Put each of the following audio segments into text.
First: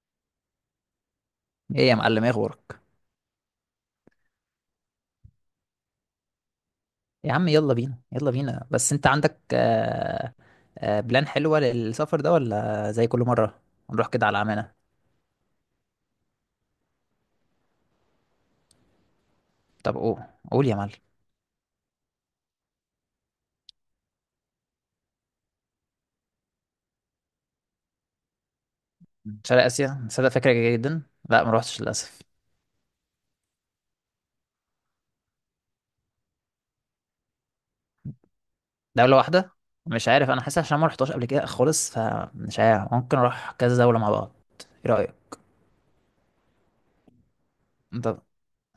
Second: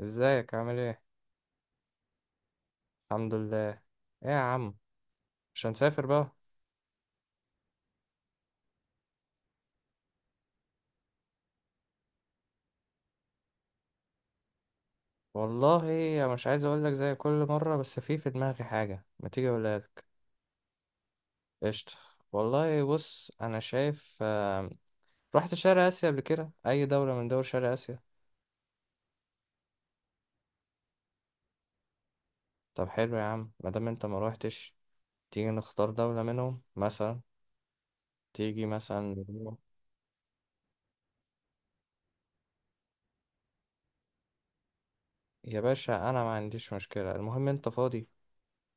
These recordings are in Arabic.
ازيك؟ عامل ايه؟ ايه يا معلم، ايه اخبارك؟ الحمد لله. ايه يا عم، مش هنسافر بقى؟ يا عم يلا بينا، يلا بينا، بس انت عندك بلان حلوة للسفر ده ولا زي كل مرة؟ نروح كده على عمانة. والله انا مش عايز اقول لك زي كل مره بس في دماغي حاجه ما تيجي اقولها طب لك. قول يا معلم. قشطه. والله بص انا شايف، رحت شرق اسيا قبل كده؟ اي دوله من دول شرق اسيا؟ شرق اسيا، صدق فكرة جيدة جدا. لا، ما روحتش للاسف. طب حلو يا عم، ما دام انت ما روحتش تيجي نختار دوله منهم مثلا، تيجي مثلا. دولة واحدة. مش عارف، انا حاسس عشان ما رحتهاش قبل كده خالص فمش عارف، ممكن اروح كذا دولة مع بعض. ايه رأيك؟ يا باشا، انا ما عنديش مشكله، المهم انت انت؟ فاضي.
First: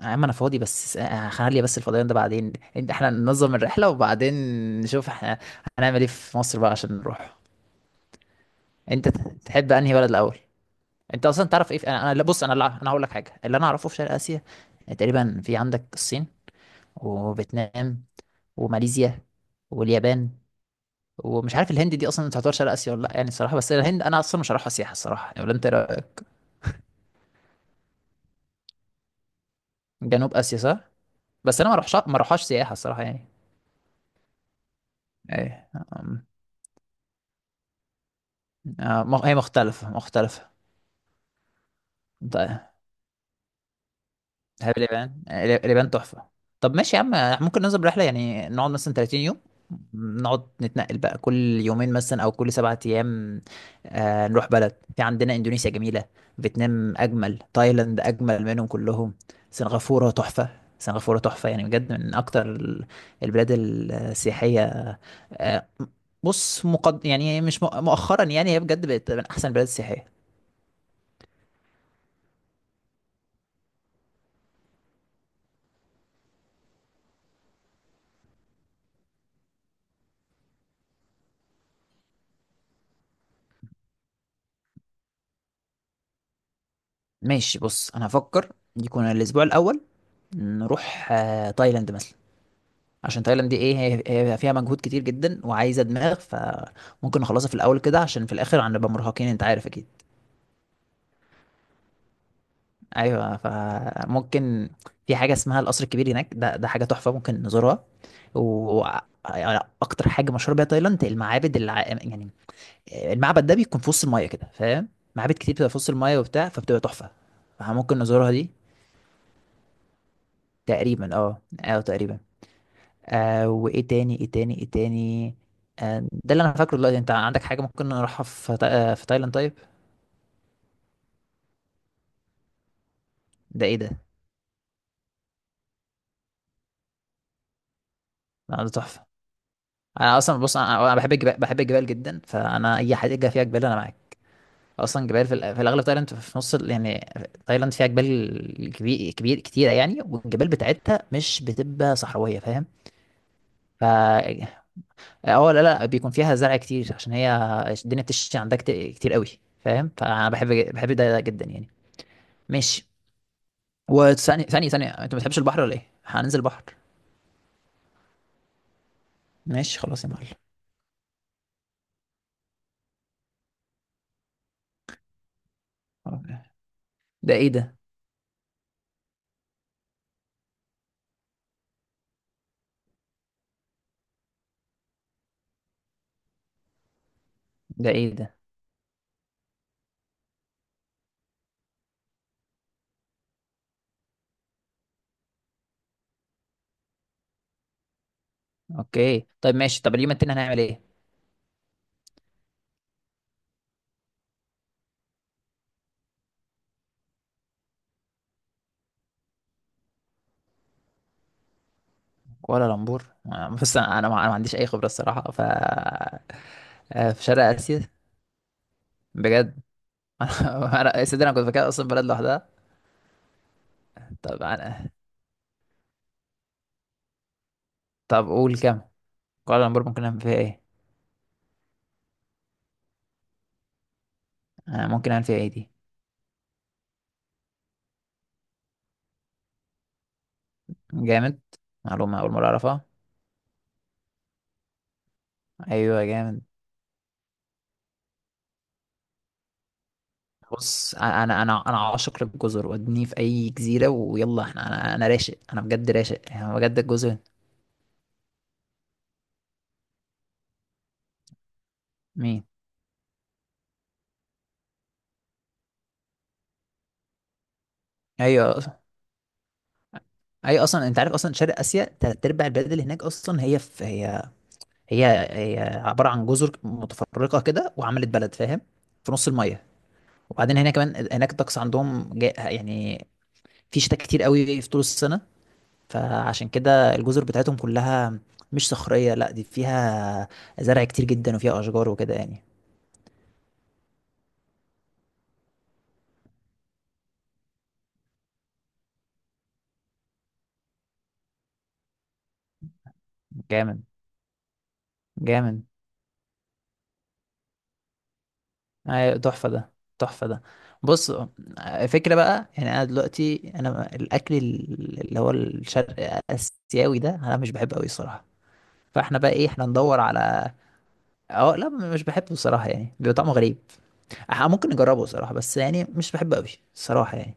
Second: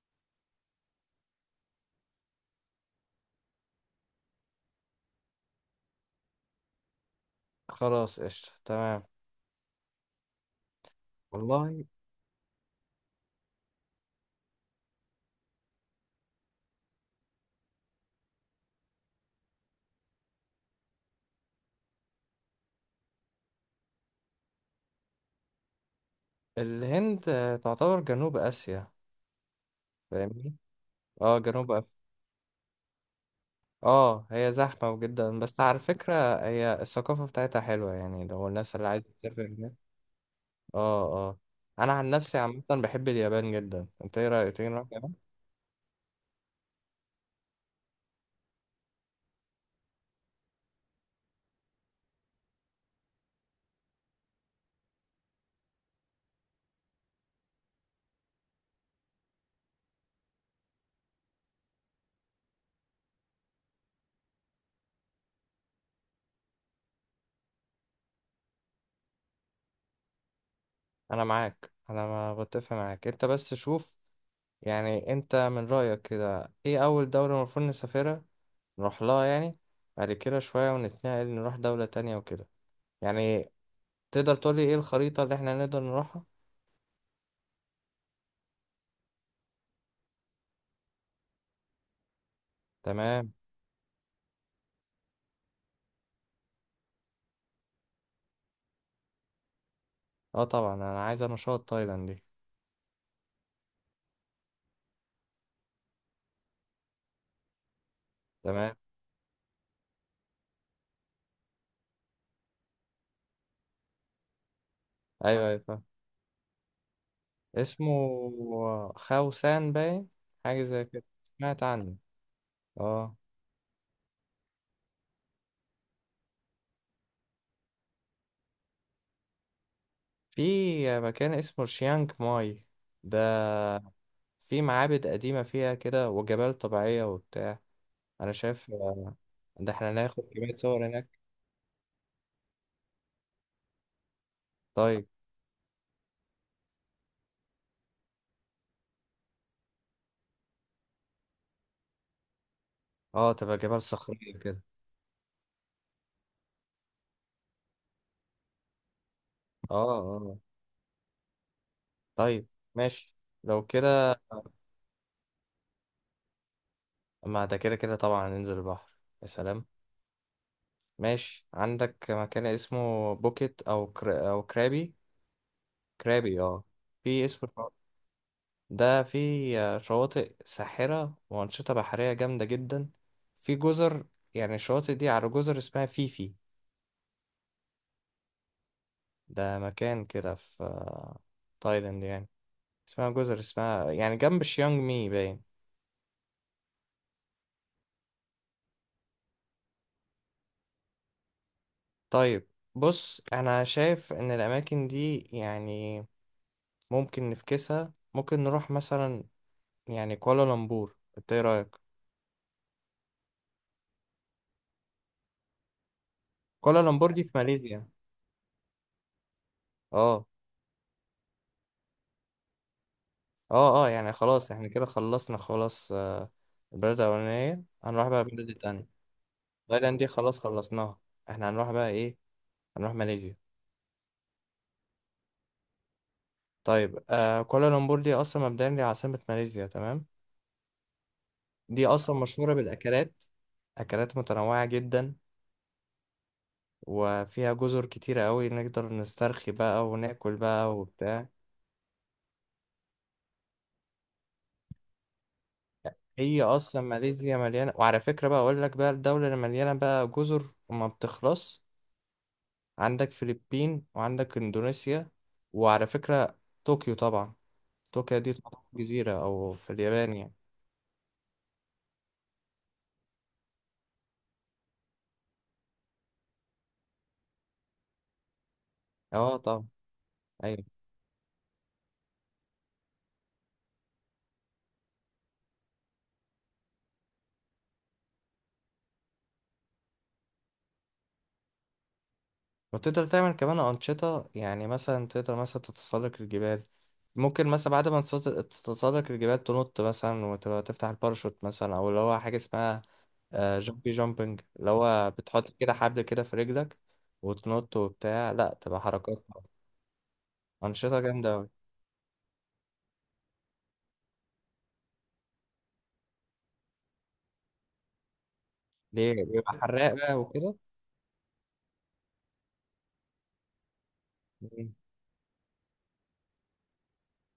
يا عم انا فاضي بس خلي بس الفضيان ده بعدين، انت احنا ننظم الرحلة وبعدين نشوف احنا هنعمل ايه في مصر بقى عشان نروح. خلاص، قشطه، تمام. انت تحب انهي بلد الاول؟ انت اصلا تعرف ايه والله. في... لا، بص انا انا هقول لك حاجه اللي انا اعرفه في شرق اسيا. تقريبا في عندك الصين، وفيتنام، وماليزيا، واليابان، ومش عارف الهند دي اصلا تعتبر شرق اسيا ولا لا يعني الصراحه، بس الهند انا اصلا مش هروحها سياحه الصراحه يعني، ولا انت إيه رأيك؟ الهند، تعتبر جنوب اسيا. جنوب فاهمني. اسيا، صح. اه بس انا جنوب ما أف... اروحش، ما اروحهاش سياحه الصراحه يعني. اه، هي زحمة جدا بس ايه على فكرة. هي الثقافة بتاعتها حلوة، يعني لو الناس اللي عايزة هي تسافر هناك. مختلفه مختلفه. اه، اه، انا عن نفسي طيب. عامة بحب اليابان جدا. انت ايه رأيك؟ تيجي دهب نروح اليابان؟ اليابان، اليابان تحفة. طب ماشي يا عم، ممكن ننزل رحلة يعني نقعد مثلا 30 يوم، نقعد نتنقل بقى كل 2 يوم مثلا او كل 7 ايام. نروح بلد، في عندنا اندونيسيا جميلة، فيتنام اجمل، تايلاند اجمل منهم كلهم، سنغافورة تحفة، سنغافورة تحفة، يعني بجد من اكتر البلاد السياحية. آه بص، مقد يعني، مش مؤخرا يعني هي بجد بقت من احسن البلاد السياحية. انا معاك، انا ما بتفق معاك انت بس شوف، يعني انت من رأيك كده ايه اول دولة المفروض نسافرها، نروح لها يعني، بعد كده شوية ونتنقل نروح دولة تانية وكده، يعني تقدر تقولي ايه الخريطة اللي احنا نقدر نروحها؟ ماشي، بص انا هفكر. يكون الاسبوع الاول نروح تايلاند مثلا، عشان تمام. تايلاند دي ايه، هي فيها مجهود كتير جدا وعايزه دماغ فممكن نخلصها في الاول كده عشان في الاخر هنبقى مرهقين، انت عارف اكيد. اه طبعا، انا عايز نشاط تايلاند دي. ايوه، فممكن. في حاجه اسمها القصر الكبير هناك ده حاجه تحفه ممكن نزورها. تمام. واكتر حاجه مشهوره بيها تايلاند المعابد يعني المعبد ده بيكون في وسط المايه كده، فاهم؟ معابد ايوه كتير ايوه بتبقى في فاهم، وسط المايه وبتاع فبتبقى تحفه. اسمه فممكن نزورها دي. خاوسان باين. حاجة زي كده. تقريبا، اه، سمعت اه، عنه. تقريبا. اه. وايه تاني، ايه تاني، ايه تاني. ده اللي انا فاكره دلوقتي، انت عندك حاجه ممكن نروحها في تا... آه، في تايلاند؟ طيب. في مكان اسمه شيانج ماي، ده ده ايه ده؟ في معابد قديمة فيها كده وجبال طبيعية وبتاع. أنا ده شايف تحفه. ده احنا انا ناخد اصلا، كمية بص، صور انا هناك. بحب الجبال، بحب الجبال جدا، فانا اي حاجه فيها جبال انا معاك. طيب. اصلا جبال في الاغلب تايلاند، في نص يعني تايلاند فيها جبال كبير كبير كتيره يعني، والجبال بتاعتها مش بتبقى صحراويه، فاهم؟ اه، تبقى جبال ف صخرية كده. اه لا، لا، بيكون فيها زرع كتير عشان هي الدنيا بتشتي عندها كتير قوي، اه، فاهم؟ فانا اه. بحب ده جدا يعني. طيب، ماشي. ماشي. لو كده. وثانية ثانية ثانية، انت ما بتحبش البحر ولا ايه؟ هننزل بحر. ما ده كده كده طبعا ننزل البحر. يا سلام. ماشي خلاص يا معلم. ماشي، عندك مكان اسمه بوكيت أو كرابي. كرابي، خلاص. اه. في ده اسم، ايه ده؟ ده في شواطئ ساحرة وأنشطة بحرية جامدة جدا. في جزر، يعني الشواطئ دي على جزر اسمها فيفي. ده ايه ده؟ ده مكان كده في تايلاند يعني. اسمها جزر اسمها يعني جنب شيانج مي باين. اوكي، طيب ماشي، طب اليوم التاني هنعمل ايه؟ طيب، بص أنا شايف إن الأماكن دي، يعني ممكن نفكسها، ممكن نروح مثلا، يعني كوالالمبور، إنت إيه رأيك؟ كوالا لامبور؟ بص انا ما عنديش اي خبرة الصراحة، ف كوالالمبور دي في في شرق اسيا؟ ماليزيا. بجد؟ اه. يا سيدي انا كنت فاكرها اصلا بلد لوحدها. اه، اه، يعني طب خلاص احنا كده أنا... خلصنا خلاص. البلد الأولانية هنروح بقى طب البلد قول كام؟ التانية. كوالا لامبور تايلاند ممكن دي نعمل فيها خلاص ايه؟ خلصناها، احنا هنروح بقى ايه، هنروح ماليزيا. ممكن نعمل فيها ايه دي؟ طيب، كوالالمبور دي أصلا مبدئيا دي عاصمة ماليزيا، تمام. جامد. دي أصلا معلومة أول مرة مشهورة أعرفها. بالأكلات، أكلات متنوعة جدا، أيوة جامد. وفيها جزر كتيرة أوي، نقدر نسترخي بقى وناكل بقى بص انا وبتاع. انا انا عاشق للجزر، ودني في اي جزيره ويلا احنا، انا راشق، انا بجد راشق هي يعني، انا بجد أصلا الجزر. ماليزيا مليانة، وعلى فكرة بقى أقول لك بقى الدولة اللي مليانة بقى جزر وما بتخلص، مين؟ عندك فلبين وعندك إندونيسيا. وعلى فكرة، طوكيو طبعا، طوكيو دي ايوه، تعتبر جزيرة أو في اليابان يعني. ايوه، اصلا انت عارف، اصلا شرق اسيا تلات ارباع البلاد اللي هناك اصلا هي هي عباره عن جزر متفرقه كده وعملت بلد، فاهم؟ في نص اه الميه. طبعا. وبعدين أيوة. هنا كمان هناك الطقس عندهم يعني في شتاء كتير قوي في طول السنه، فعشان كده الجزر بتاعتهم كلها مش صخريه، لا دي فيها زرع كتير جدا وفيها اشجار وكده يعني. وتقدر تعمل كمان أنشطة، يعني مثلا تقدر مثلا تتسلق الجبال، ممكن مثلا بعد ما تتسلق الجبال تنط مثلا وتبقى تفتح الباراشوت مثلا، أو اللي هو حاجة اسمها جامد. جامبي جامبنج، اللي هو بتحط جامد. كده حبل كده في رجلك وتنط وبتاع، لا تبقى أيوة، حركات، تحفة ده، تحفة ده. أنشطة بص، جامدة أوي. فكرة بقى يعني، أنا دلوقتي أنا الأكل اللي هو الشرق آسيوي ده أنا مش بحبه أوي الصراحة. فاحنا ليه؟ بقى إيه، بيبقى احنا حراق ندور بقى على، وكده. اه لا، مش بحبه الصراحة يعني، بيبقى طعمه غريب. احنا ممكن مم. نجربه الصراحة بس يعني مش بحبه أوي الصراحة يعني.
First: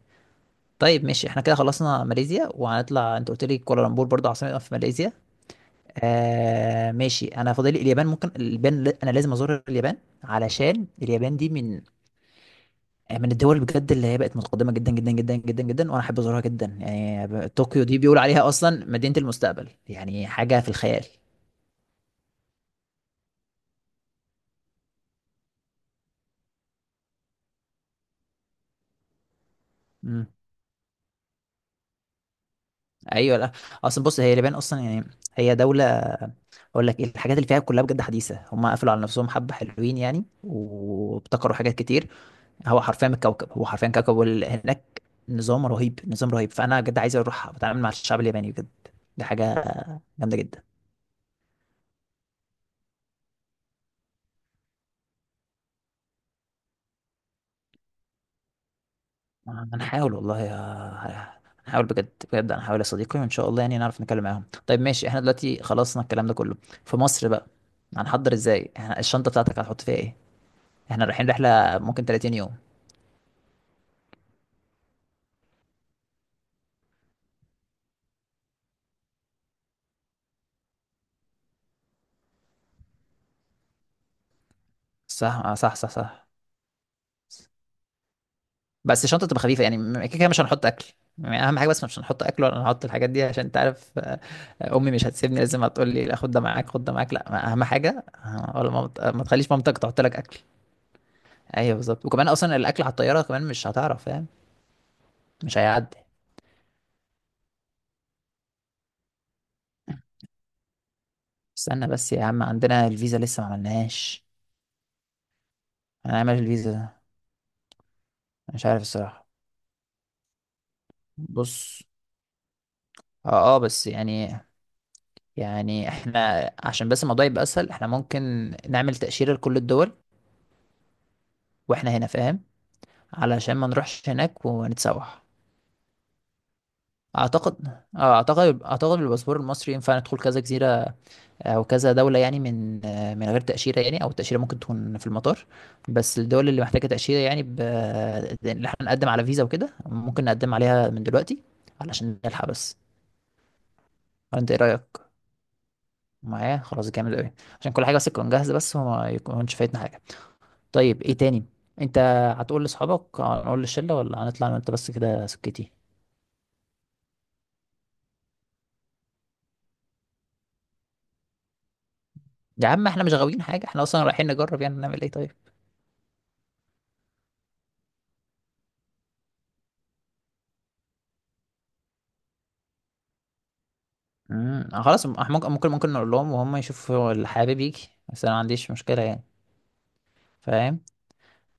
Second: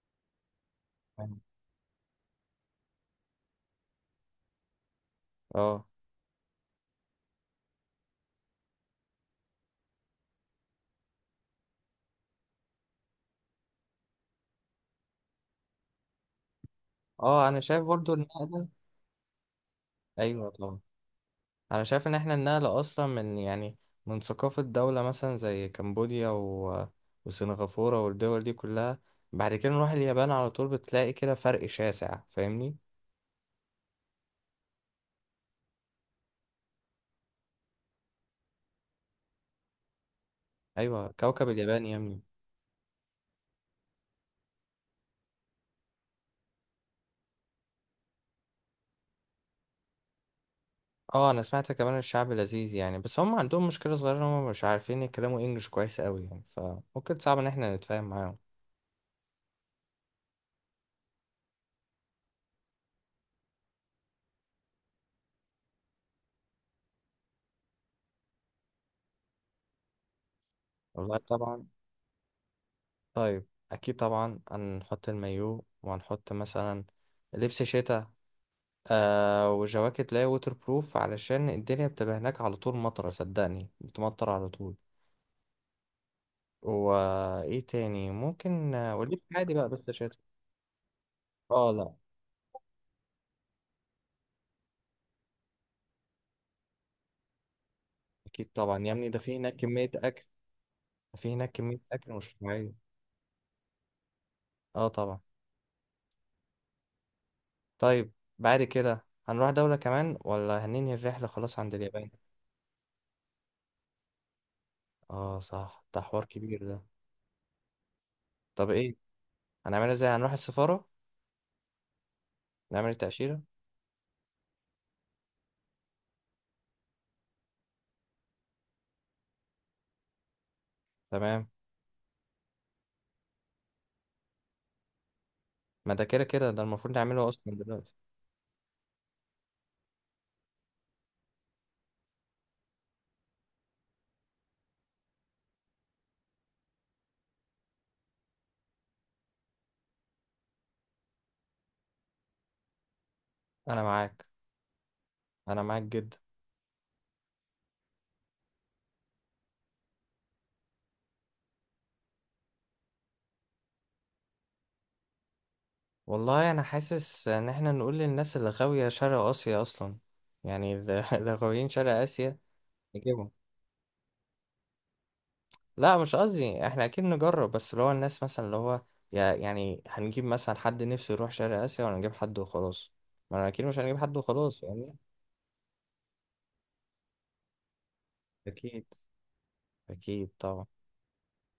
طيب ماشي، أيوة. احنا كده خلصنا ماليزيا وهنطلع. انت قلت لي كوالالمبور برضه عاصمة في ماليزيا. اه، ماشي، انا فاضل لي اليابان. ممكن اليابان، انا لازم ازور اليابان، علشان اليابان دي من الدول بجد اللي هي بقت متقدمه جدا جدا جدا جدا جدا، وانا احب ازورها جدا يعني. اه، انا شايف طوكيو دي برضو بيقولوا عليها النقلة. اصلا مدينه المستقبل، يعني ايوه حاجه في طبعا. الخيال. انا شايف ان احنا النقلة اصلا من يعني، من ثقافة دولة مثلا زي كمبوديا وسنغافورة والدول دي كلها، بعد كده نروح امم اليابان على طول بتلاقي كده فرق شاسع فاهمني. ايوه، لا، اصلا بص، هي اليابان اصلا يعني، هي دوله، اقول لك ايه، الحاجات اللي فيها كلها بجد حديثه. هم قفلوا على نفسهم حبه، حلوين يعني ايوه، كوكب وابتكروا حاجات اليابان يا كتير. ابني. هو حرفيا الكوكب، هو حرفيا كوكب. هناك نظام رهيب، نظام رهيب، فانا بجد عايز اروح اتعامل مع الشعب الياباني بجد. دي حاجه جامده جدا. اه انا سمعت كمان الشعب لذيذ يعني، بس هم عندهم مشكلة صغيرة ان هم مش عارفين يتكلموا انجلش كويس قوي يعني، فممكن صعب ان احنا نتفاهم معاهم. هنحاول والله، هنحاول بجد، بجد هنحاول يا صديقي وان شاء الله يعني نعرف نتكلم معاهم. طيب ماشي، احنا دلوقتي خلصنا الكلام ده كله. في مصر بقى هنحضر ازاي؟ احنا الشنطة بتاعتك هتحط فيها ايه؟ احنا والله رايحين طبعا. رحلة ممكن 30 يوم. طيب. اكيد طبعا هنحط المايو وهنحط مثلا لبس شتاء، وجواكت، لا، ووتر بروف علشان الدنيا بتبقى هناك على طول مطرة، صدقني بتمطر على طول. صح، صح، صح، صح. وايه تاني ممكن، بس وليك الشنطة تبقى عادي خفيفة بقى يعني، بس كده شاتي. كده مش هنحط اكل يعني، اهم حاجة اه، بس لا، مش هنحط اكل ولا هنحط الحاجات دي، عشان انت عارف امي مش هتسيبني، لازم هتقول لي لا خد ده معاك، خد ده معاك، لا اهم حاجة. اكيد طبعا يا ابني، ده ما في تخليش هناك مامتك كمية تحط لك اكل، اكل. ده في هناك ايوه كمية بالظبط، اكل وكمان مش اصلا طبيعية. الاكل على الطياره كمان مش هتعرف، فاهم؟ اه طبعا. مش هيعدي. طيب، بعد كده هنروح دولة كمان ولا هننهي الرحلة خلاص عند استنى اليابان؟ بس يا عم، عندنا الفيزا لسه ما عملناهاش. اه صح، ده حوار هنعمل كبير الفيزا ده. ده، مش طب عارف ايه، الصراحة. هنعملها ازاي؟ هنروح السفارة بص، نعمل اه، التأشيرة؟ اه، بس يعني، يعني احنا عشان بس الموضوع يبقى اسهل، احنا ممكن نعمل تأشيرة لكل الدول تمام. واحنا هنا، فاهم؟ علشان ما نروحش هناك ونتسوح. ما ده كده كده ده المفروض نعمله اصلا اعتقد، دلوقتي. اه، اعتقد بالباسبور المصري ينفع ندخل كذا جزيرة او كذا دوله يعني من غير تاشيره، يعني او التاشيره ممكن تكون في المطار. بس الدول اللي محتاجه تاشيره يعني اللي احنا نقدم على فيزا وكده، ممكن نقدم عليها من دلوقتي علشان نلحق بس. انا معاك. انت ايه رايك؟ انا معاك جدا. معايا؟ خلاص، جامد قوي. عشان كل حاجه بس تكون جاهزه بس، وما يكونش فايتنا حاجه. طيب ايه تاني؟ انت هتقول لاصحابك؟ هنقول للشله ولا هنطلع انا وانت بس كده سكتي؟ والله انا حاسس ان احنا نقول للناس اللي غاوية شرق اسيا اصلا، يعني اللي اللي غاويين شرق اسيا يا عم احنا مش نجيبهم. غاويين حاجه، احنا اصلا رايحين نجرب يعني، نعمل ايه طيب. لا، مش قصدي، احنا اكيد نجرب بس اللي هو الناس مثلا اللي هو يعني هنجيب مثلا حد نفسه يروح شرق اسيا، ولا نجيب حد وخلاص؟ ما انا اكيد مش هنجيب حد وخلاص فاهمني. خلاص، ممكن نقول لهم وهم يشوفوا اللي حابب يجي، بس انا ما عنديش اكيد. مشكله يعني، اكيد طبعا. فاهم؟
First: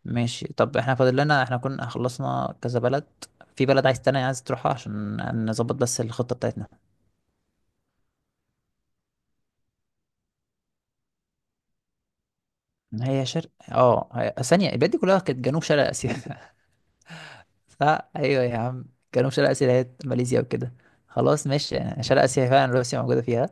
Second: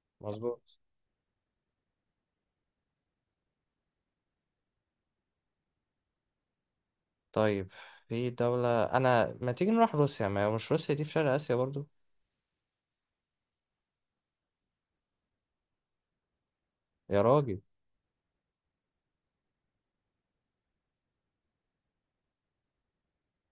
ماشي. مظبوط. طب احنا فاضل لنا، احنا كنا خلصنا كذا بلد، في بلد عايز تاني، عايز تروحها عشان نظبط بس الخطة بتاعتنا. طيب، في دولة انا، ما تيجي نروح روسيا؟ ما هي مش روسيا دي في شرق اسيا برضو؟ هي شرق هي... ثانية، البلاد دي كلها كانت جنوب شرق آسيا. يا راجل. صح، ايوه يا عم، جنوب شرق آسيا، اللي هي ماليزيا وكده. خلاص ماشي يعني، شرق آسيا فعلا، روسيا موجودة فيها.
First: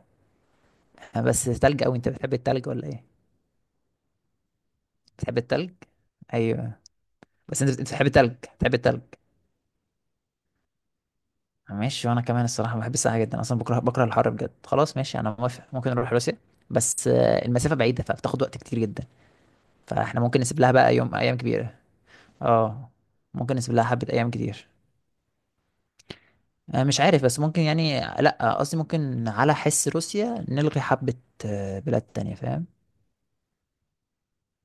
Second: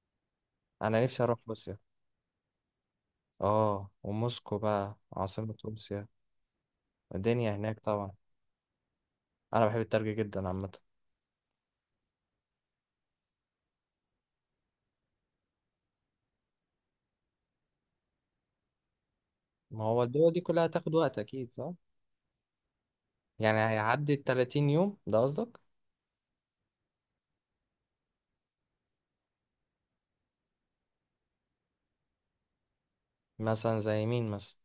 انا نفسي اروح بس روسيا. تلج قوي، انت بتحب التلج ولا ايه؟ اه، وموسكو بقى بتحب عاصمة التلج؟ روسيا. ايوه. الدنيا بس انت هناك بتحب طبعا. التلج، بتحب التلج. انا بحب التلج جدا عامه. ماشي، وانا كمان الصراحه بحب الساعه جدا، اصلا بكره، بكره الحر بجد. خلاص ماشي، انا موافق، ممكن نروح روسيا، بس المسافه بعيده فبتاخد وقت كتير جدا. ما هو فاحنا الدول دي ممكن نسيب كلها لها هتاخد بقى يوم، وقت ايام اكيد، صح. كبيره. اه. ممكن يعني نسيب لها حبه هيعدي ال ايام كتير. 30 يوم ده قصدك؟ مش عارف، بس ممكن يعني، لا قصدي ممكن على حس روسيا نلغي حبه بلاد تانية، فاهم؟ مثلا زي مين مثلا؟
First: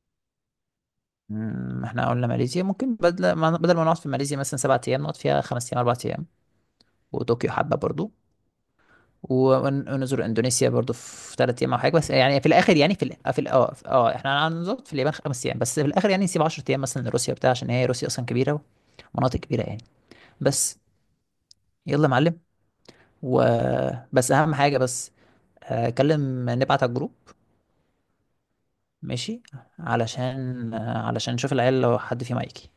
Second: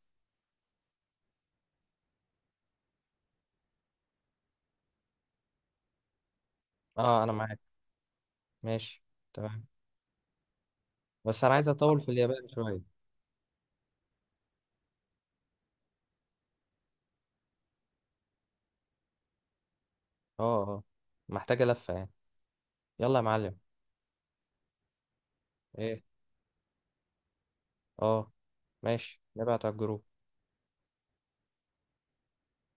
مم، احنا قلنا ماليزيا ممكن بدل ما، نقعد في ماليزيا مثلا 7 ايام، نقعد فيها 5 ايام، 4 ايام. اه انا وطوكيو معاك. حبه برضو. ماشي. تمام. ونزور اندونيسيا برضو في بس انا ثلاث عايز ايام او حاجه، اطول بس في يعني في اليابان الاخر شويه. يعني في ال- في ال- اه في- اه احنا هنظبط في اليابان 5 ايام، بس في الاخر يعني نسيب 10 ايام مثلا لروسيا بتاع، عشان هي روسيا اصلا كبيره ومناطق كبيره يعني. اه، بس. اه. محتاجه لفه يلا يا يعني. معلم. يلا يا معلم. وبس اهم حاجه، بس ايه. كلم نبعت على الجروب. اه. ماشي، ماشي، نبعت على الجروب. علشان نشوف العيال لو حد فيهم هيجي.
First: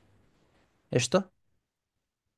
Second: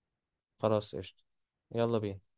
خلاص قشطه. قشطه. يلا بينا.